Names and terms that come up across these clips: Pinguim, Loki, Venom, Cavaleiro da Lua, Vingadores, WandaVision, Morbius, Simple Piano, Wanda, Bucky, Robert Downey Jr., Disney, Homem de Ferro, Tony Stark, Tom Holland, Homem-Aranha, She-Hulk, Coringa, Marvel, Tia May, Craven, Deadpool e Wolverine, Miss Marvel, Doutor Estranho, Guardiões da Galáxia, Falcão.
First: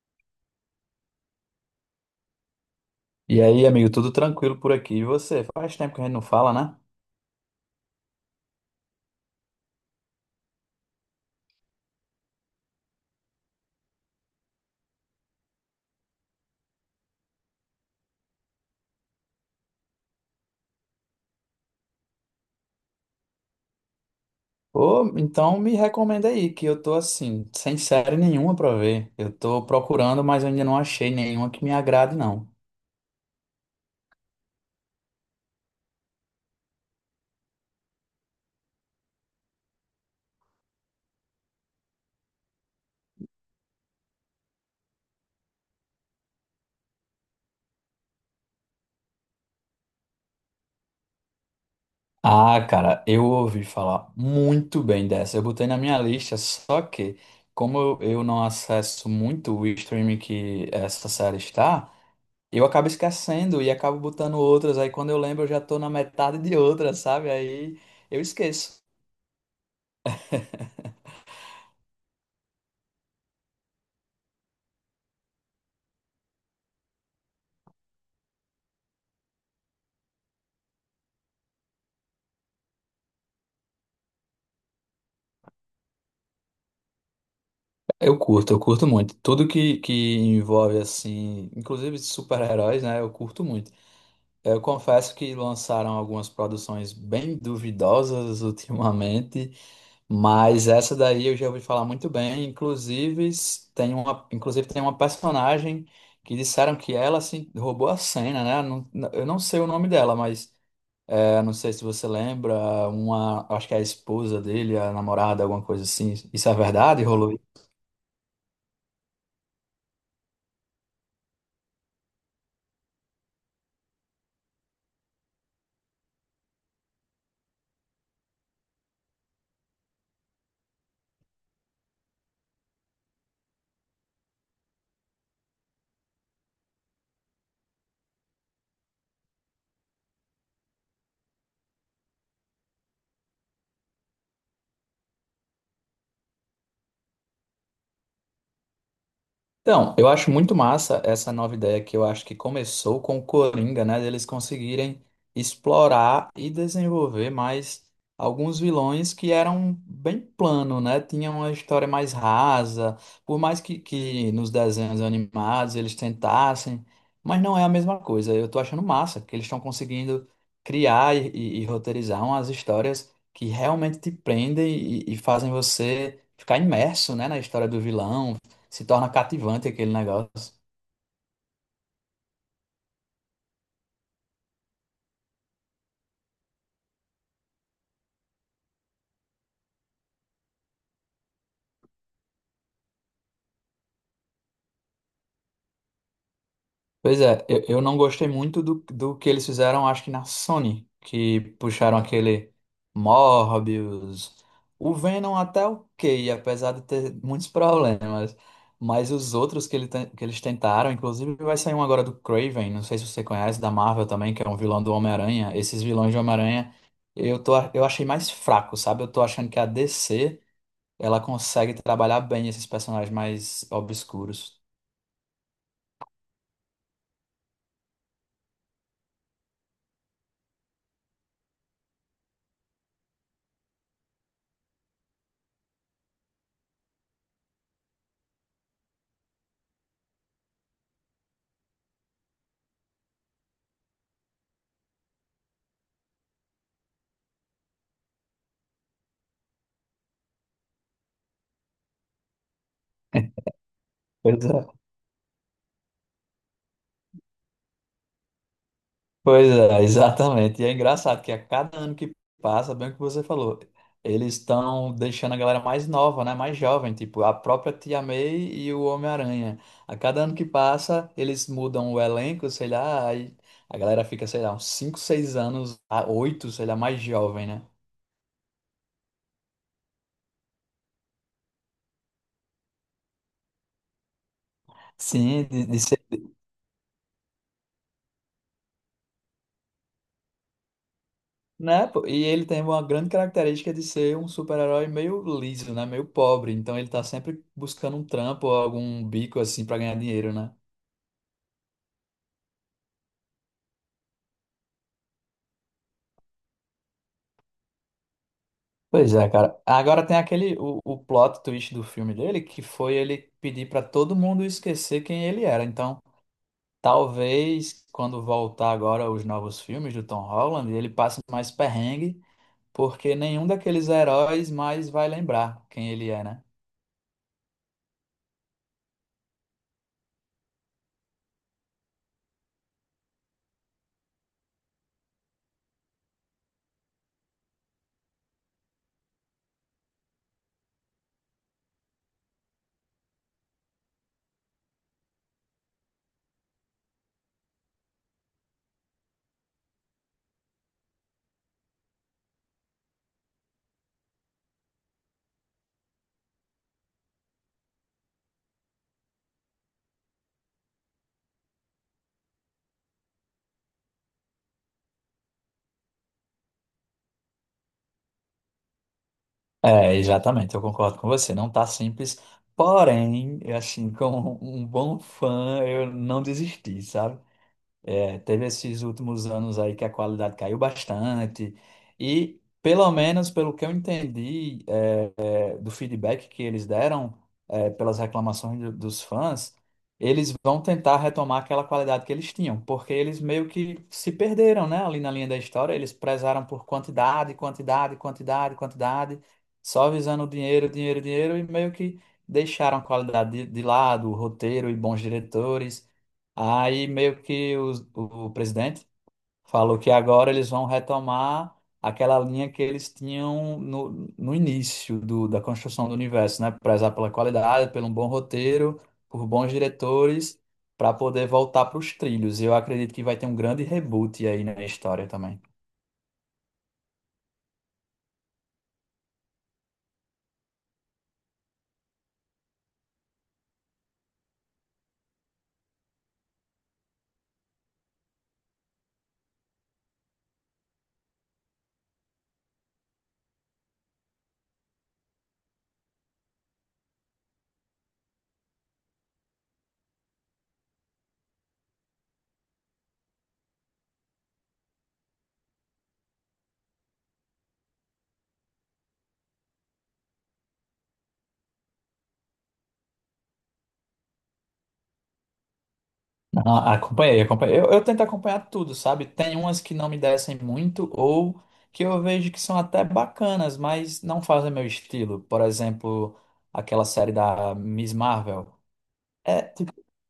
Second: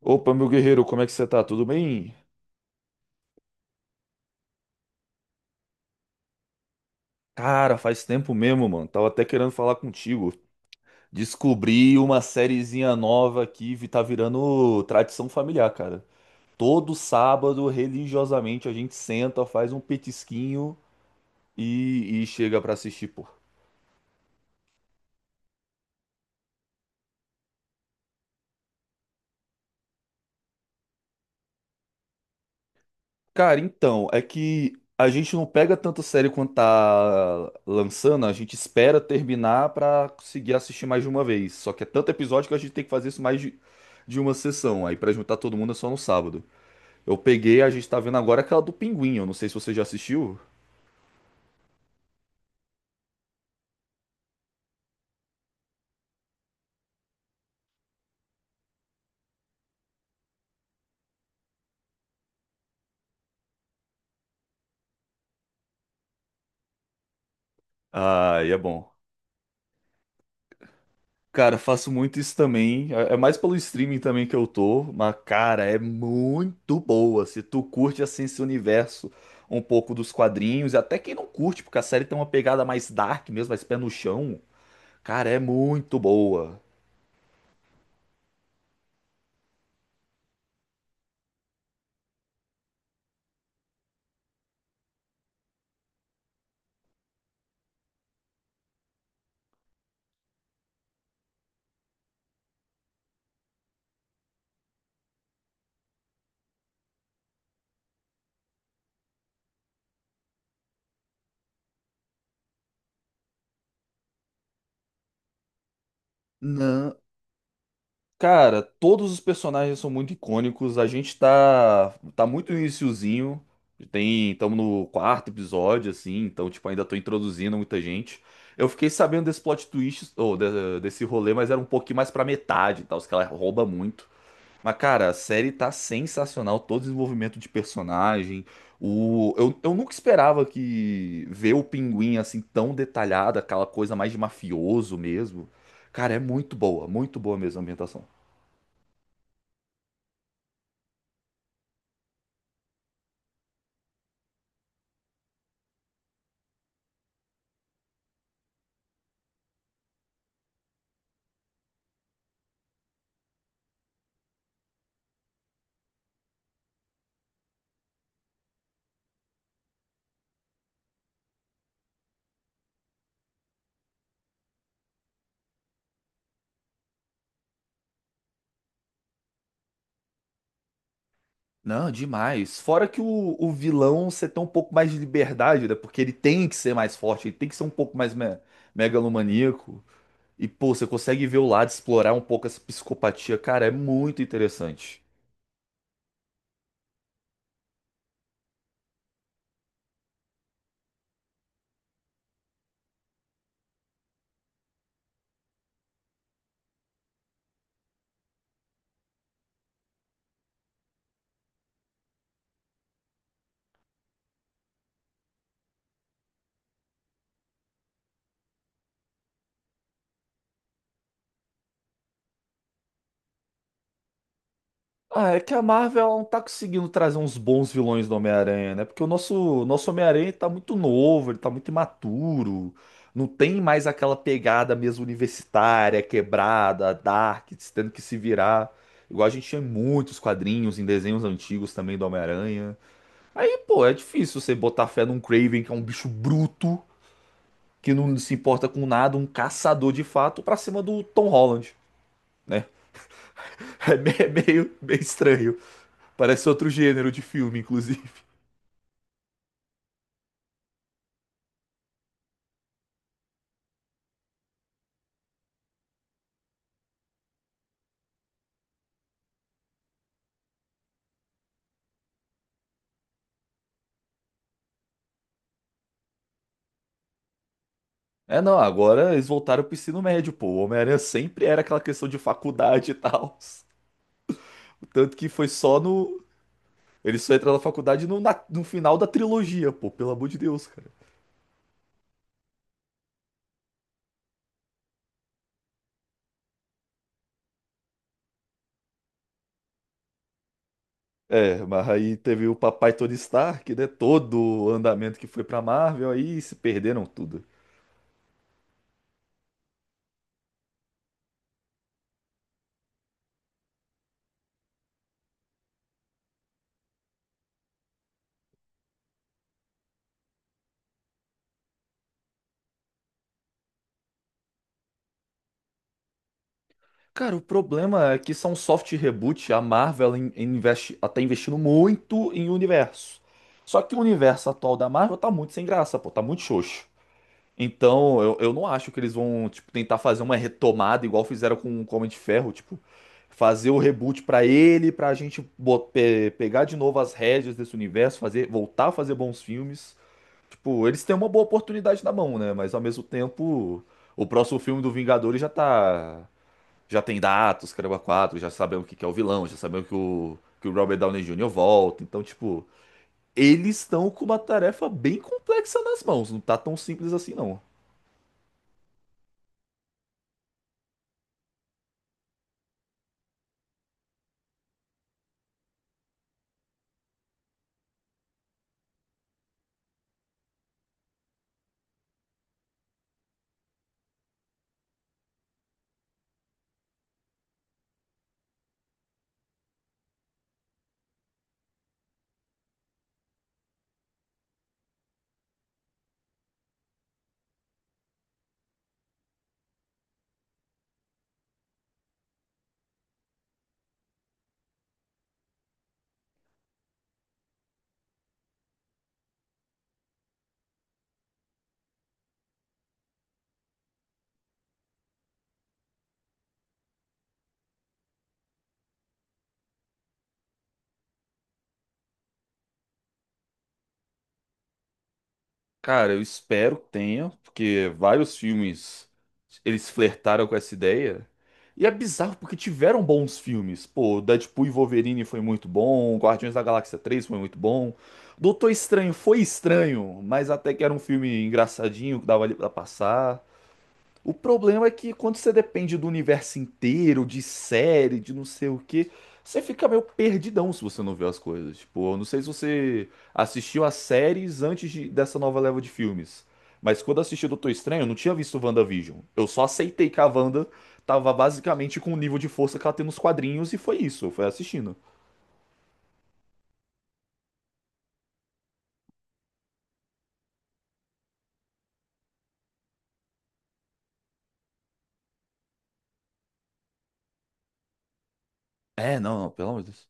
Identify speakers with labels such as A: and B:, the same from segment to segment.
A: Opa, meu guerreiro, como é que você tá? Tudo bem?
B: E aí, amigo, tudo tranquilo por aqui? E você? Faz tempo que a gente não fala, né?
A: Cara, faz tempo mesmo, mano. Tava até querendo falar contigo. Descobri uma sériezinha nova tá virando tradição familiar, cara. Todo sábado, religiosamente, a gente senta, faz um petisquinho e chega pra assistir, pô.
B: Ô, então me recomenda aí, que eu tô assim, sem série nenhuma pra ver. Eu tô procurando, mas eu ainda não achei nenhuma que me agrade, não.
A: Cara, então, é que a gente não pega tanto sério quanto tá lançando, a gente espera terminar pra conseguir assistir mais de uma vez. Só que é tanto episódio que a gente tem que fazer isso de uma sessão. Aí pra juntar todo mundo é só no sábado. Eu peguei, a gente tá vendo agora aquela do Pinguim, eu não sei se você já assistiu.
B: Ah, cara, eu ouvi falar muito bem dessa. Eu botei na minha lista, só que, como eu não acesso muito o streaming que essa série está, eu acabo esquecendo e acabo botando outras. Aí quando eu lembro, eu já tô na metade de outras, sabe? Aí eu
A: Ah, e é
B: esqueço.
A: bom. Cara, faço muito isso também. É mais pelo streaming também que eu tô, mas cara, é muito boa. Se tu curte assim esse universo um pouco dos quadrinhos, e até quem não curte, porque a série tem uma pegada mais dark mesmo, mais pé no chão, cara, é muito boa.
B: Eu curto muito. Tudo que envolve, assim, inclusive super-heróis, né? Eu curto muito. Eu confesso que lançaram algumas produções bem duvidosas ultimamente, mas essa daí eu já ouvi falar muito bem. Inclusive, tem uma, inclusive tem uma personagem que disseram que ela, assim, roubou a cena, né? Eu não sei o nome dela, mas é, não sei se você lembra, uma, acho que é a esposa dele, a namorada, alguma coisa assim. Isso é
A: Não.
B: verdade?
A: Cara, todos os personagens são muito icônicos. A gente tá muito no iniciozinho. Tem, estamos no quarto episódio, assim, então, tipo, ainda tô introduzindo muita gente. Eu fiquei sabendo desse plot twist, desse rolê, mas era um pouquinho mais pra metade, e tal, os caras roubam muito. Mas, cara, a série tá sensacional, todo o desenvolvimento de personagem. O, eu nunca esperava que ver o Pinguim assim tão detalhado, aquela coisa mais de mafioso mesmo. Cara, é muito boa mesmo a ambientação.
B: Então, eu acho muito massa essa nova ideia que eu acho que começou com o Coringa, né? Deles conseguirem explorar e desenvolver mais alguns vilões que eram bem plano, né? Tinham uma história mais rasa, por mais que nos desenhos animados eles tentassem, mas não é a mesma coisa. Eu tô achando massa que eles estão conseguindo criar e roteirizar umas histórias que realmente te prendem e fazem você ficar imerso, né, na história do vilão se torna cativante aquele negócio.
A: Não, demais. Fora que o vilão você tem um pouco mais de liberdade, né? Porque ele tem que ser mais forte, ele tem que ser um pouco mais me megalomaníaco. E, pô, você consegue ver o lado, explorar um pouco essa psicopatia. Cara, é muito interessante.
B: Pois é, eu não gostei muito do que eles fizeram, acho que na Sony, que puxaram aquele Morbius. O Venom até ok, apesar de ter muitos problemas. Mas os outros que, ele, que eles tentaram, inclusive vai sair um agora do Craven, não sei se você conhece, da Marvel também, que é um vilão do Homem-Aranha. Esses vilões de Homem-Aranha eu achei mais fraco, sabe? Eu tô achando que a DC ela consegue trabalhar bem esses personagens mais obscuros.
A: Ah, é que a Marvel ela não tá conseguindo trazer uns bons vilões do Homem-Aranha, né? Porque o nosso Homem-Aranha tá muito novo, ele tá muito imaturo. Não tem mais aquela pegada mesmo universitária, quebrada, dark, tendo que se virar. Igual a gente tinha em muitos quadrinhos, em desenhos antigos também do Homem-Aranha. Aí, pô, é difícil você botar fé num Craven, que é um bicho bruto, que não se importa com nada, um caçador de fato, pra cima do Tom Holland, né? É
B: Pois é,
A: meio, meio estranho. Parece outro gênero de filme, inclusive.
B: pois é, exatamente. E é engraçado que a cada ano que passa, bem o que você falou, eles estão deixando a galera mais nova, né? Mais jovem, tipo a própria Tia May e o Homem-Aranha. A cada ano que passa, eles mudam o elenco, sei lá, aí a galera fica, sei lá, uns 5 6 anos, a 8 sei lá, mais jovem, né?
A: É, não, agora eles voltaram pro ensino médio, pô. O Homem-Aranha sempre era aquela questão de faculdade e tal. Tanto que
B: Sim,
A: foi
B: de
A: só
B: ser,
A: no. Ele só entra na faculdade no final da trilogia, pô, pelo amor de Deus, cara.
B: né? Pô, e ele tem uma grande característica de ser um super-herói meio liso, né? Meio pobre. Então ele tá sempre buscando um trampo ou algum bico assim pra ganhar dinheiro, né?
A: É, mas aí teve o papai Tony Stark, né? Todo o andamento que foi pra Marvel, aí se perderam tudo.
B: Pois é, cara. Agora tem aquele o plot twist do filme dele que foi ele pedir pra todo mundo esquecer quem ele era. Então, talvez quando voltar agora os novos filmes do Tom Holland, ele passe mais perrengue, porque nenhum daqueles heróis mais vai lembrar quem ele é, né?
A: Cara, o problema é que são soft reboot, a Marvel ela investe, ela tá investindo muito em universo. Só que o universo atual da Marvel tá muito sem graça, pô, tá muito xoxo. Então, eu não acho que eles vão, tipo, tentar fazer uma retomada igual fizeram com o Homem de Ferro, tipo, fazer o reboot pra ele, pra gente bo- pe- pegar de novo as rédeas desse universo, fazer, voltar a fazer bons filmes. Tipo, eles têm uma boa oportunidade na mão, né? Mas ao mesmo tempo, o próximo filme do Vingadores já tá, já tem datas, caramba, quatro, já sabemos que é o vilão, já sabemos que o Robert Downey Jr. volta. Então, tipo, eles estão com uma tarefa bem complexa nas mãos, não tá tão simples assim, não.
B: É, exatamente, eu concordo com você. Não tá simples, porém, assim, como um bom fã, eu não desisti, sabe? É, teve esses últimos anos aí que a qualidade caiu bastante. E, pelo menos, pelo que eu entendi, é, do feedback que eles deram, é, pelas reclamações dos fãs, eles vão tentar retomar aquela qualidade que eles tinham, porque eles meio que se perderam, né, ali na linha da história, eles prezaram por quantidade, quantidade, quantidade, quantidade, só visando dinheiro, dinheiro, dinheiro, e meio que deixaram a qualidade de lado, o roteiro e bons diretores. Aí meio que o presidente falou que agora eles vão retomar aquela linha que eles tinham no início da construção do universo, né? Prezar pela qualidade, pelo bom roteiro, por bons diretores, para poder voltar para os trilhos. E eu acredito que vai ter um grande reboot aí na história também.
A: Cara, eu espero que tenha, porque vários filmes eles flertaram com essa ideia. E é bizarro porque tiveram bons filmes. Pô, Deadpool e Wolverine foi muito bom, Guardiões da Galáxia 3 foi muito bom. Doutor Estranho foi estranho, mas até que era um filme engraçadinho que dava ali pra passar. O problema é que quando você depende do universo inteiro, de série, de não sei o que, você fica meio perdidão se você não vê as coisas. Tipo, eu não sei se você assistiu as séries dessa nova leva de filmes, mas quando eu assisti Doutor Estranho, eu não tinha visto WandaVision. Eu só aceitei que a Wanda tava basicamente com o nível de força que ela tem nos quadrinhos e foi isso, eu fui assistindo.
B: Ah, acompanhei, acompanhei. Eu tento acompanhar tudo, sabe? Tem umas que não me descem muito ou que eu vejo que são até bacanas, mas não fazem meu estilo. Por exemplo, aquela série da Miss Marvel.
A: É, não,
B: É,
A: não, pelo
B: tipo,
A: amor de Deus.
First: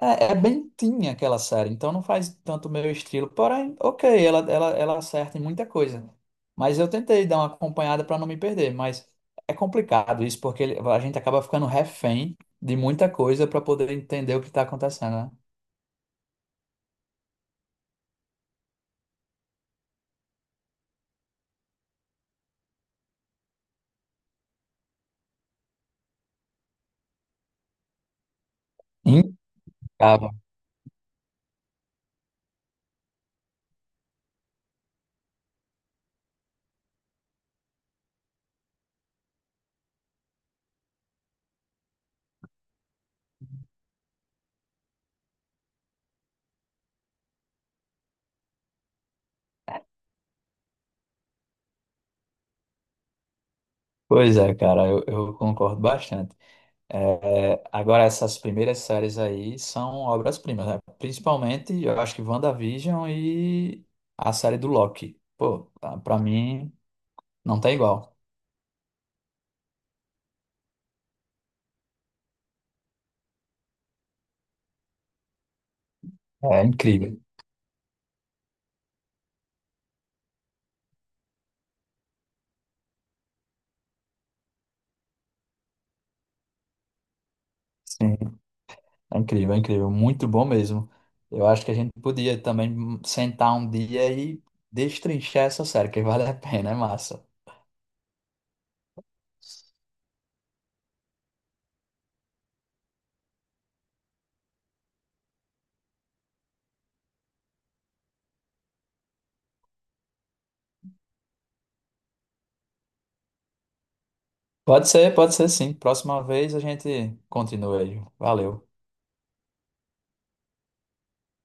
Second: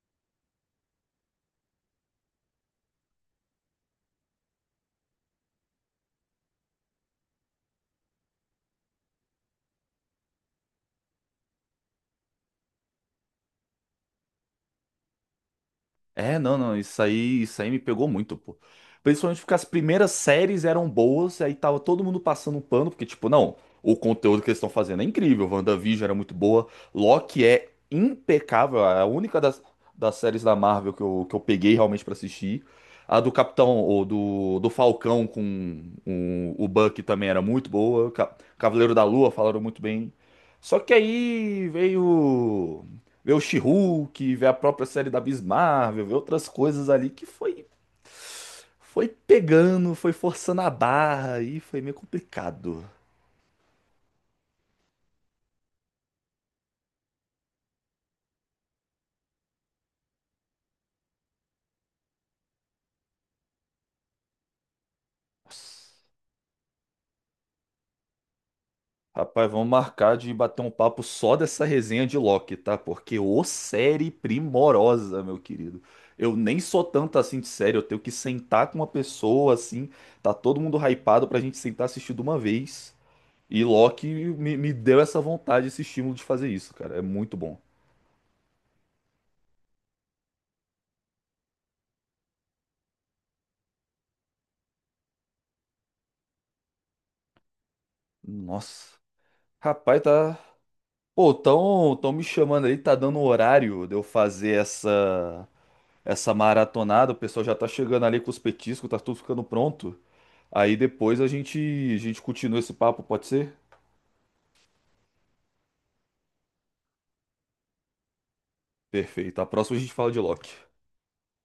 B: é, é bem tinha aquela série, então não faz tanto o meu estilo. Porém, ok, ela acerta em muita coisa. Mas eu tentei dar uma acompanhada para não me perder, mas é complicado isso, porque a gente acaba ficando refém de muita coisa para poder entender o que está acontecendo, né?
A: É, não, não, isso aí me pegou muito, pô. Principalmente porque as primeiras séries eram boas, aí tava todo mundo passando um pano, porque, tipo, não, o conteúdo que eles estão fazendo é incrível, WandaVision era muito boa, Loki é impecável, é das
B: Incrível.
A: séries da Marvel que eu peguei realmente pra assistir. A do Capitão, ou do Falcão com o Bucky também era muito boa, Cavaleiro da Lua falaram muito bem. Só que aí veio ver o She-Hulk, ver a própria série da Miss Marvel, ver outras coisas ali que foi pegando, foi forçando a barra e foi meio complicado.
B: Pois é, cara, eu concordo bastante. É, agora, essas primeiras séries aí são obras-primas, né? Principalmente, eu acho que WandaVision e a série do Loki. Pô,
A: Nossa.
B: pra mim, não tem igual.
A: Rapaz, vamos marcar de bater um papo só dessa resenha de Loki, tá? Porque ô série primorosa, meu querido. Eu nem
B: É
A: sou tanto
B: incrível.
A: assim de série, eu tenho que sentar com uma pessoa assim, tá todo mundo hypado pra gente sentar e assistir de uma vez. E me deu essa vontade, esse estímulo de fazer isso, cara. É muito bom.
B: Sim, é incrível, é incrível. Muito bom mesmo. Eu acho que a gente podia também sentar um dia e destrinchar essa série, que vale a pena, é massa.
A: Nossa. Rapaz, tá. Pô, tão me chamando aí, tá dando um horário de eu fazer essa maratonada. O pessoal já tá chegando ali com os petiscos, tá tudo ficando pronto. Aí depois a gente continua esse papo, pode ser?
B: Pode ser sim. Próxima vez a gente continua aí. Valeu.
A: Perfeito. A próxima a gente fala de Loki.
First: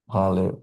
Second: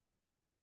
B: Valeu.